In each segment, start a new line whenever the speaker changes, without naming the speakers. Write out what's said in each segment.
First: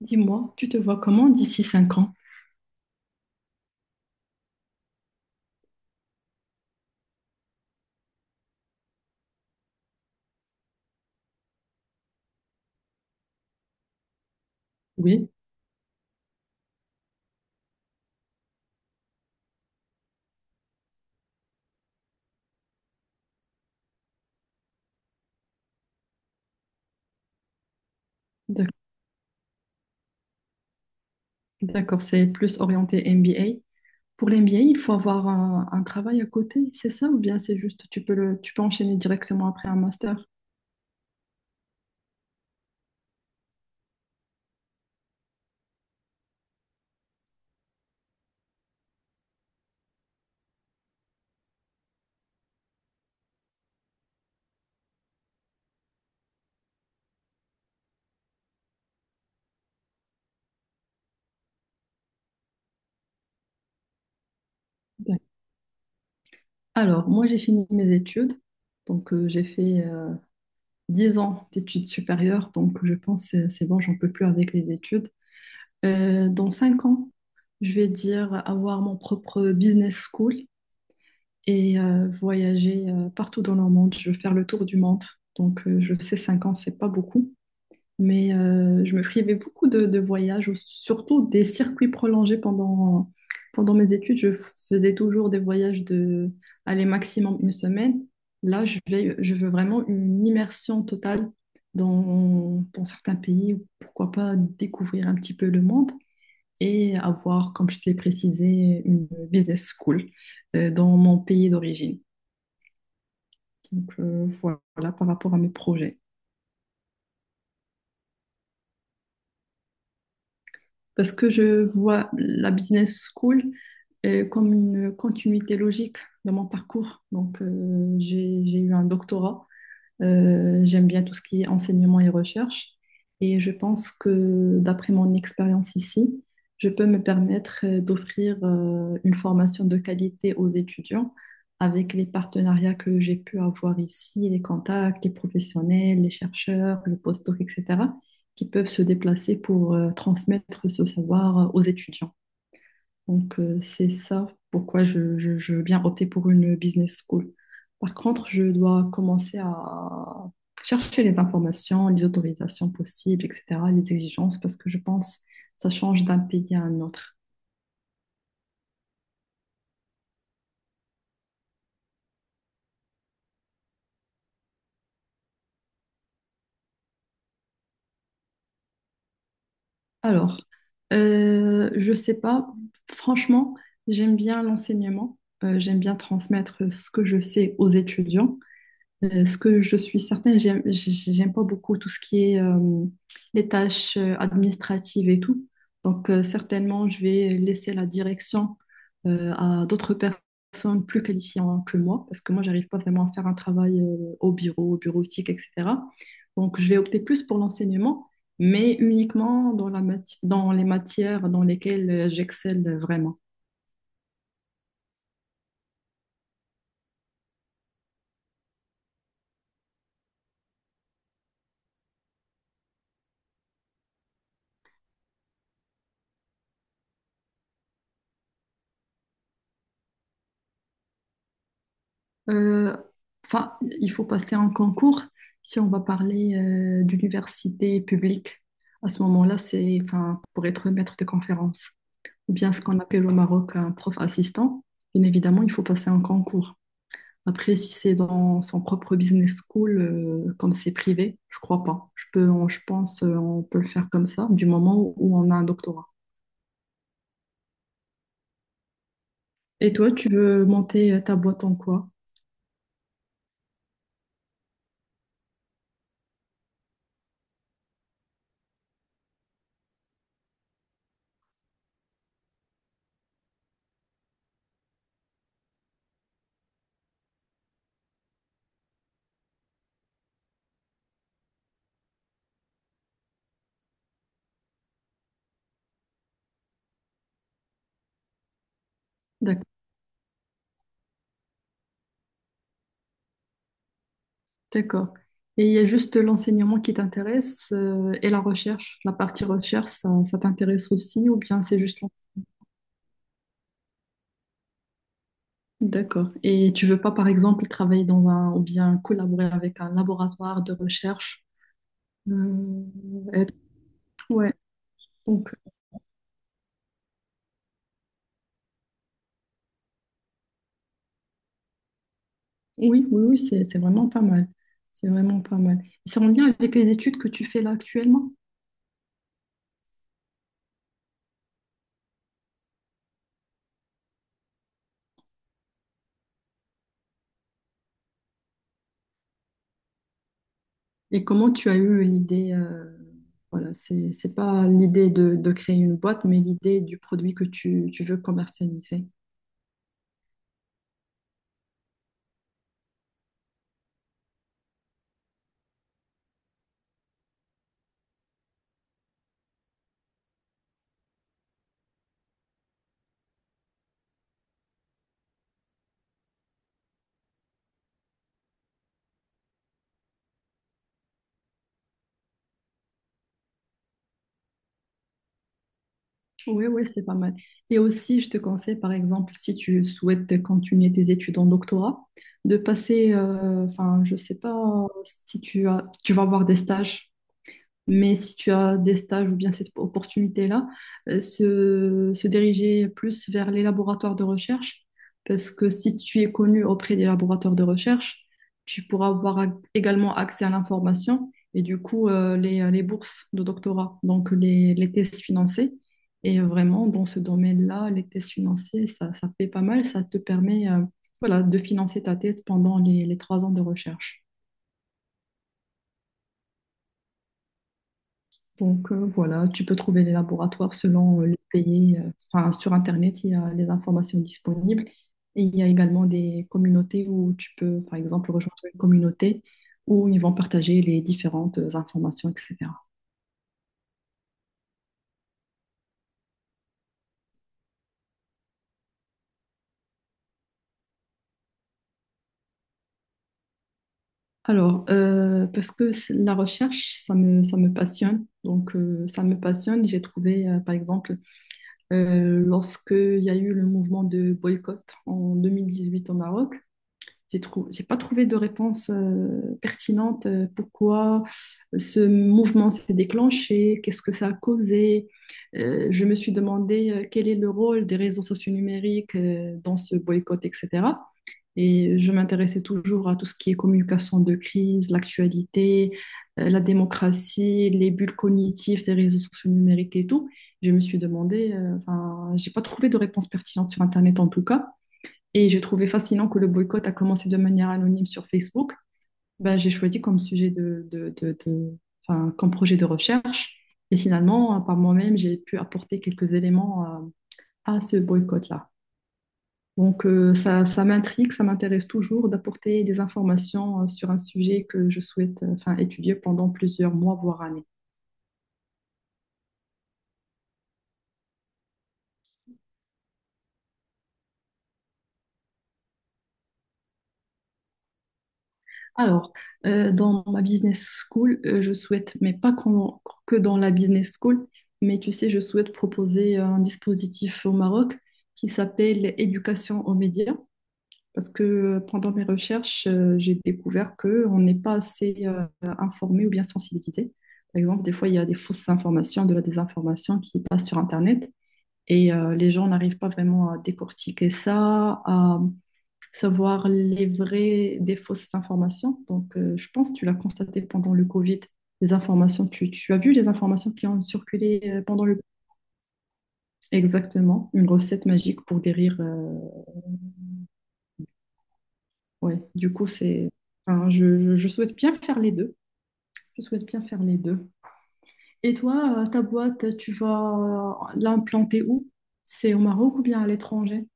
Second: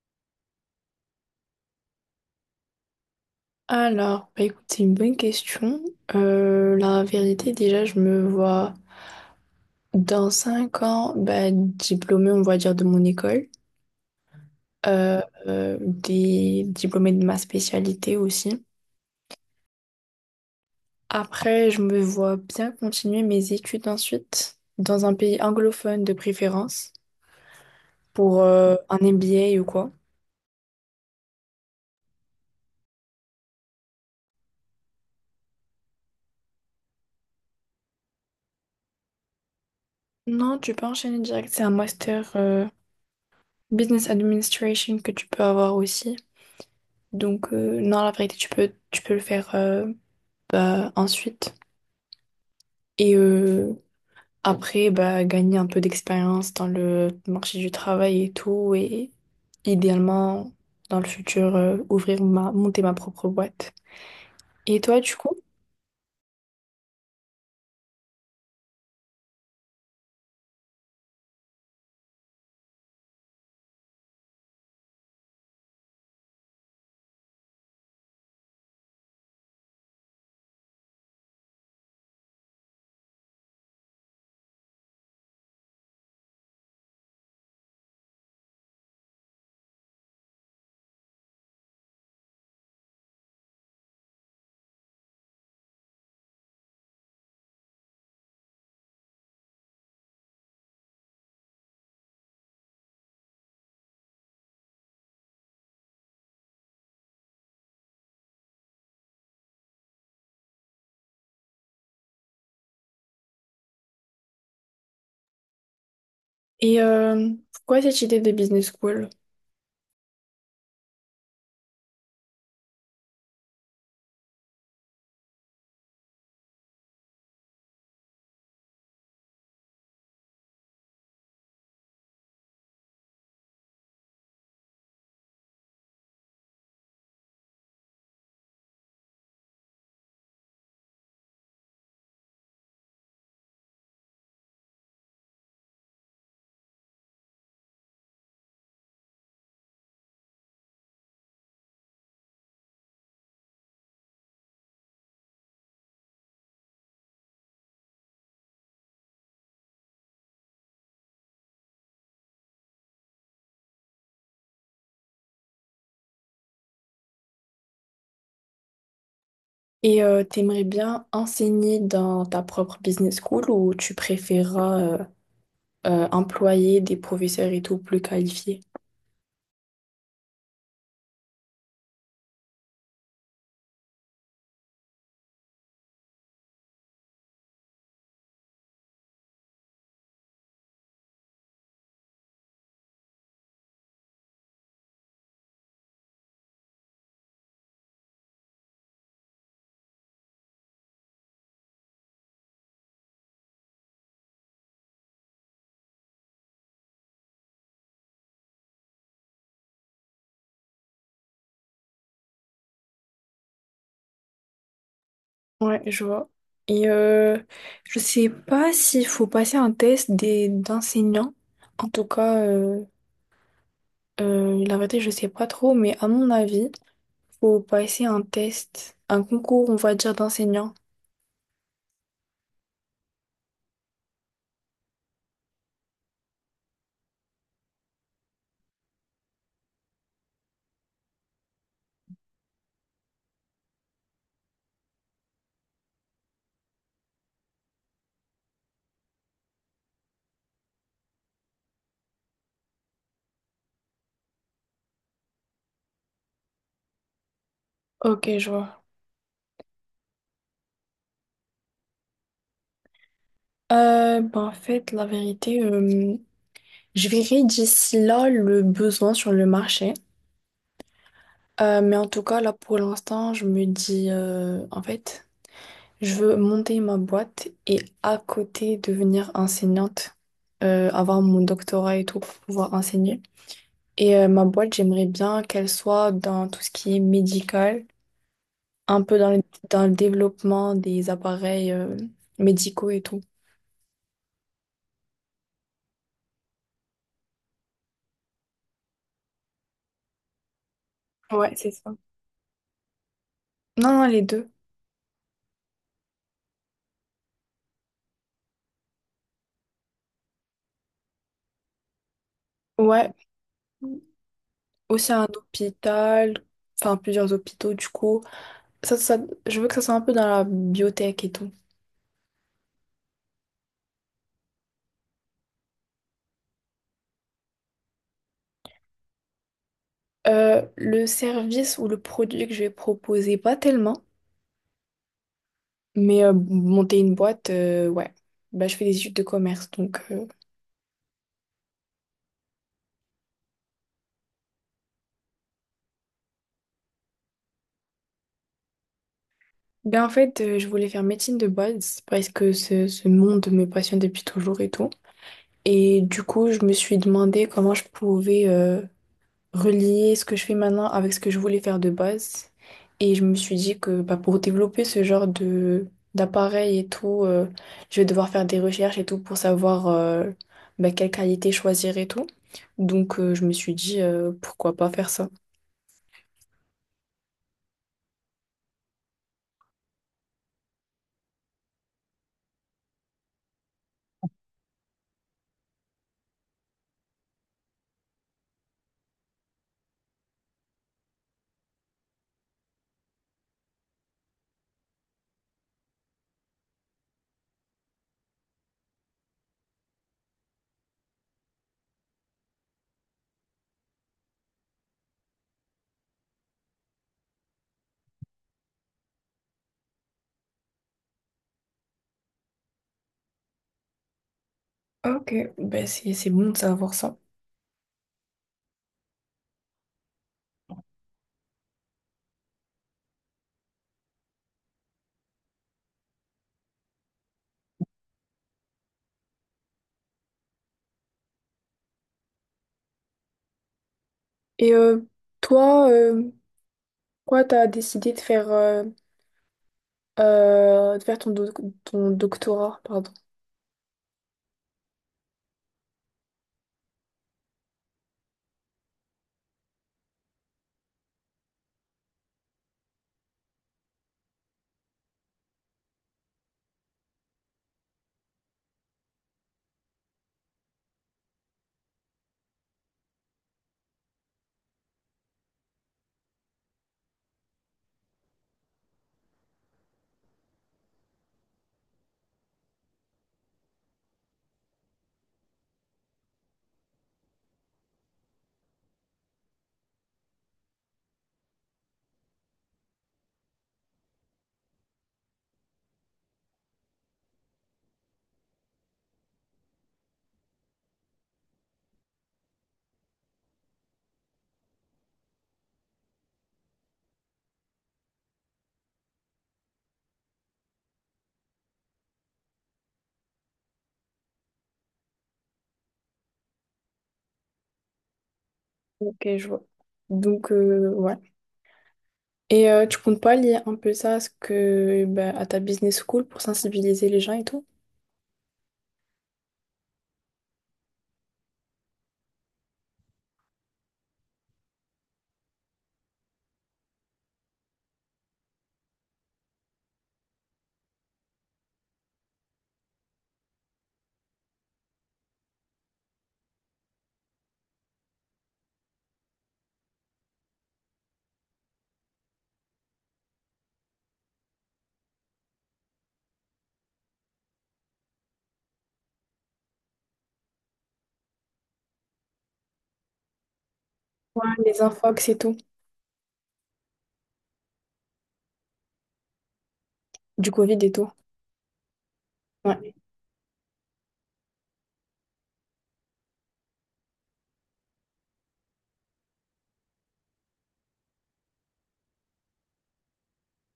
Dis-moi, tu te vois comment d'ici 5 ans?
Alors, bah écoute, c'est une bonne question. La vérité, déjà, je me vois dans 5 ans, bah, diplômée, on va dire, de mon école, euh,
Oui,
des diplômée de ma spécialité aussi. Après, je me vois bien continuer mes études ensuite, dans un pays anglophone de préférence, pour
d'ac-
un MBA ou quoi.
d'accord, c'est plus orienté MBA. Pour l'MBA, il faut avoir un travail à côté, c'est ça? Ou bien c'est juste, tu peux tu peux enchaîner directement après un master?
Non, tu peux enchaîner direct, c'est un master business administration que tu peux avoir aussi. Donc, non, la vérité, tu peux le faire. Ensuite. Et après, bah, gagner un peu d'expérience dans le marché du travail et tout. Et idéalement, dans le futur, monter ma propre boîte. Et toi, du
D'ac-
coup?
Alors, moi, j'ai fini mes études. Donc, j'ai fait 10 ans d'études supérieures. Donc, je pense que c'est bon, j'en peux plus avec les études. Dans 5 ans, je vais dire avoir mon propre business school, et voyager partout dans le monde. Je veux faire le tour du monde. Donc, je sais, 5 ans, c'est pas beaucoup, mais je me privais beaucoup de voyages, ou surtout des circuits prolongés pendant mes études. Je faisais toujours des voyages aller maximum une semaine. Là, je veux vraiment une immersion totale dans certains pays, ou pourquoi pas découvrir un petit peu le monde et avoir, comme je te l'ai précisé, une business school dans mon pays d'origine. Donc voilà, par rapport à mes projets.
Et pourquoi cette idée de business school?
Parce que je vois la business school comme une continuité logique de mon parcours. Donc j'ai eu un doctorat. J'aime bien tout ce qui est enseignement et recherche. Et je pense que d'après mon expérience ici, je peux me permettre d'offrir une formation de qualité aux étudiants avec les partenariats que j'ai pu avoir ici, les contacts, les professionnels, les chercheurs, les postdocs, etc., qui peuvent se déplacer pour transmettre ce savoir aux étudiants. Donc, c'est ça pourquoi je veux bien opter pour une business school. Par contre, je dois commencer à chercher les informations, les autorisations possibles, etc., les exigences, parce que je pense que ça change d'un pays à un autre.
Et t'aimerais bien enseigner dans ta propre business school ou tu préféreras employer des professeurs et tout plus qualifiés?
Alors, je sais pas, franchement, j'aime bien l'enseignement, j'aime bien transmettre ce que je sais aux étudiants. Ce que je suis certaine, j'aime pas beaucoup tout ce qui est les tâches administratives et tout. Donc, certainement, je vais laisser la direction à d'autres personnes plus qualifiées que moi, parce que moi, j'arrive pas vraiment à faire un travail au bureau, au bureautique, etc. Donc, je vais opter plus pour l'enseignement, mais uniquement dans dans les matières dans lesquelles j'excelle vraiment.
Ouais, je vois. Et je sais pas s'il faut passer un test des d'enseignants. En tout cas, la vérité, je sais pas trop, mais à mon avis, faut passer un test, un concours, on va dire, d'enseignants.
Euh, enfin, il faut passer un concours si on va parler d'université publique. À ce moment-là, c'est, enfin, pour être maître de conférence, ou bien ce qu'on appelle au Maroc un prof assistant. Bien évidemment, il faut passer un concours. Après, si c'est dans son propre business school, comme c'est privé, je crois pas. Je pense, on peut le faire comme ça, du moment où on a un doctorat.
Ok, je vois.
Et toi, tu veux monter ta boîte en quoi?
Ben, en fait, la vérité, je verrai d'ici là le besoin sur le marché. Mais en tout cas, là pour l'instant, je me dis, en fait, je veux monter ma boîte et à côté devenir enseignante, avoir mon doctorat et tout pour pouvoir enseigner. Et ma boîte, j'aimerais bien qu'elle soit dans tout ce qui est médical, un peu dans
D'accord.
dans le développement des appareils, médicaux et tout.
D'accord. Et il y a juste l'enseignement qui t'intéresse et la recherche. La partie recherche, ça t'intéresse aussi ou bien
Ouais,
c'est
c'est
juste...
ça. Non, non, les deux.
D'accord. Et tu veux pas, par exemple, travailler dans un... ou bien collaborer avec un laboratoire de recherche, euh,
Ouais,
être- ouais.
aussi un
Donc,
hôpital, enfin plusieurs hôpitaux du coup. ça, ça- je veux que ça soit un peu dans la biotech et tout.
oui, oui, oui, c'est vraiment pas mal. C'est vraiment pas mal. C'est en lien avec les études que tu fais là actuellement.
Le service ou le produit que je vais proposer, pas tellement, mais monter une boîte, ouais. Bah, je fais des études de commerce, donc
Et comment tu as eu l'idée... Voilà, c'est pas l'idée de créer une boîte, mais l'idée du produit que tu veux commercialiser.
ben, en fait, je voulais faire médecine de base parce que ce monde me passionne depuis toujours et tout. Et du coup, je me suis demandé comment je pouvais relier ce que je fais maintenant avec ce que je voulais faire de base. Et je me suis dit que bah, pour développer ce genre de d'appareil et tout, je vais devoir faire des recherches et tout pour savoir bah, quelle qualité choisir et tout. Donc je me suis dit pourquoi pas faire ça.
Oui, oui, c'est pas mal. Et aussi, je te conseille, par exemple, si tu souhaites continuer tes études en doctorat, de passer, je sais pas si tu vas avoir des stages, mais si tu as des stages ou bien cette opportunité-là, se diriger plus vers les laboratoires de recherche, parce que si tu es connu auprès des laboratoires de recherche, tu pourras avoir également accès à l'information et du coup les bourses de doctorat, donc les thèses financées. Et vraiment, dans ce domaine-là, les thèses financées, ça paie pas mal, ça te permet voilà, de financer ta thèse pendant les 3 ans de recherche.
Ok, bah, c'est bon de savoir ça.
Donc voilà, tu peux trouver les laboratoires selon le pays. Enfin, sur Internet, il y a les informations disponibles. Et il y a également des communautés où tu peux, par exemple, rejoindre une communauté où ils vont partager les différentes informations, etc.
Et toi, pourquoi t'as décidé de faire ton doctorat, pardon.
Alors, parce que la recherche, ça me passionne. Donc, ça me passionne. J'ai trouvé, par exemple, lorsque il y a eu le mouvement de boycott en 2018 au Maroc, j'ai pas trouvé de réponse pertinente. Pourquoi ce mouvement s'est déclenché? Qu'est-ce que ça a causé? Je me suis demandé quel est le rôle des réseaux sociaux numériques dans ce boycott, etc. Et je m'intéressais toujours à tout ce qui est communication de crise, l'actualité, la démocratie, les bulles cognitives des réseaux sociaux numériques et tout. Je me suis demandé, j'ai pas trouvé de réponse pertinente sur Internet en tout cas. Et j'ai trouvé fascinant que le boycott a commencé de manière anonyme sur Facebook. Ben, j'ai choisi comme sujet comme projet de recherche. Et finalement, par moi-même, j'ai pu apporter quelques éléments à ce boycott-là. Donc, ça m'intrigue, ça m'intéresse toujours d'apporter des informations sur un sujet que je souhaite, étudier pendant plusieurs mois, voire années.
Ok, je vois. Donc ouais. Et tu comptes pas lier un peu ça à, ce que, bah, à ta business school pour sensibiliser les gens et tout?
Alors, dans ma business school, je souhaite, mais pas qu'en- que dans la business school, mais tu sais, je souhaite proposer un dispositif au Maroc qui s'appelle éducation aux médias, parce que pendant mes recherches, j'ai découvert qu'on n'est pas assez informé ou bien sensibilisé. Par exemple, des fois, il y a des fausses informations, de la désinformation qui passe sur Internet et les gens n'arrivent pas vraiment à décortiquer ça, savoir les vraies des fausses informations. Donc, je pense que tu l'as constaté pendant le Covid, les informations, tu as vu les informations qui ont circulé
Ouais, les
pendant le...
infox et tout,
Exactement, une recette magique pour guérir.
du Covid et tout.
Ouais, du coup,
Ouais.
c'est... enfin, je souhaite bien faire les deux. Je souhaite bien faire les deux. Et toi, ta boîte, tu vas l'implanter où? C'est au Maroc ou bien à l'étranger?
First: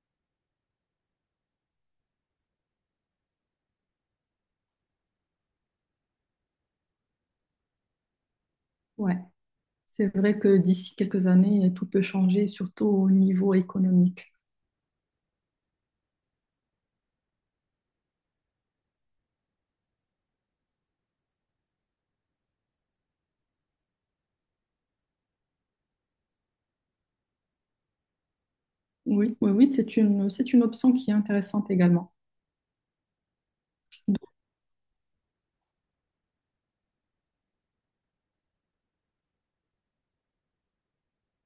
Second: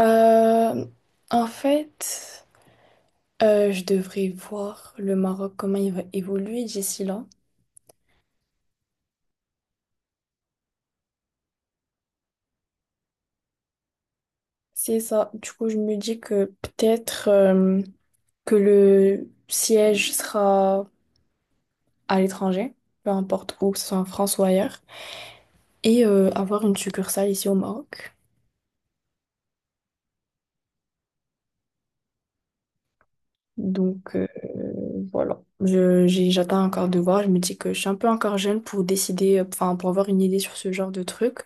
Euh, En fait, je devrais voir le Maroc, comment il va évoluer d'ici là.
Ouais, c'est vrai que d'ici quelques années, tout peut changer, surtout au niveau économique.
C'est ça. Du coup, je me dis que peut-être que le siège sera à l'étranger, peu importe où, que ce soit en France ou ailleurs, et avoir une succursale ici au Maroc.
Oui, oui, oui, c'est une option qui est intéressante également.
Donc voilà, j'attends encore de voir. Je me dis que je suis un peu encore jeune pour décider, enfin pour avoir une idée sur ce genre de truc.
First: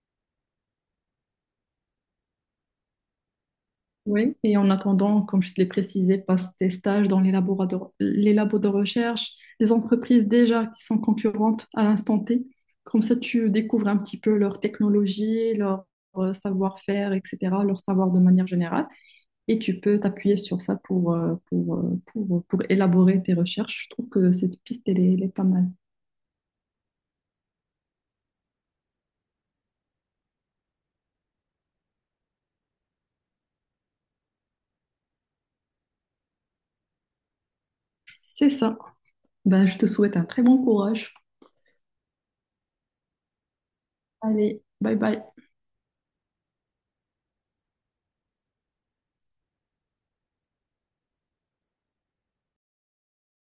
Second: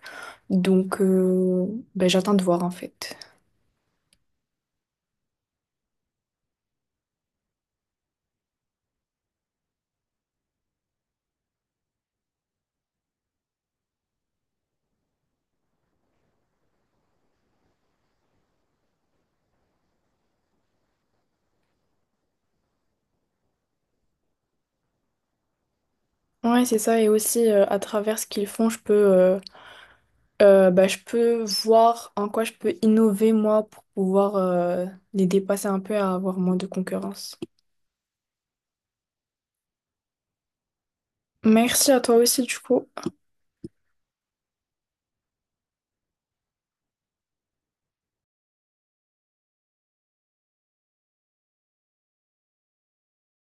Donc ben, j'attends de voir en fait.
Oui, et en attendant, comme je te l'ai précisé, passe tes stages dans les labos de recherche, les entreprises déjà qui sont concurrentes à l'instant T. Comme ça, tu découvres un petit peu leur technologie, leur savoir-faire, etc., leur savoir de manière générale. Et tu peux t'appuyer sur ça pour élaborer tes recherches. Je trouve que cette piste, elle est pas mal.
Ouais, c'est ça. Et aussi à travers ce qu'ils font, je peux bah, je peux voir en quoi je peux innover moi pour pouvoir les dépasser un peu et avoir moins de concurrence.
C'est ça. Ben, je te souhaite un très bon courage.
Merci à toi aussi du coup.
Allez, bye bye.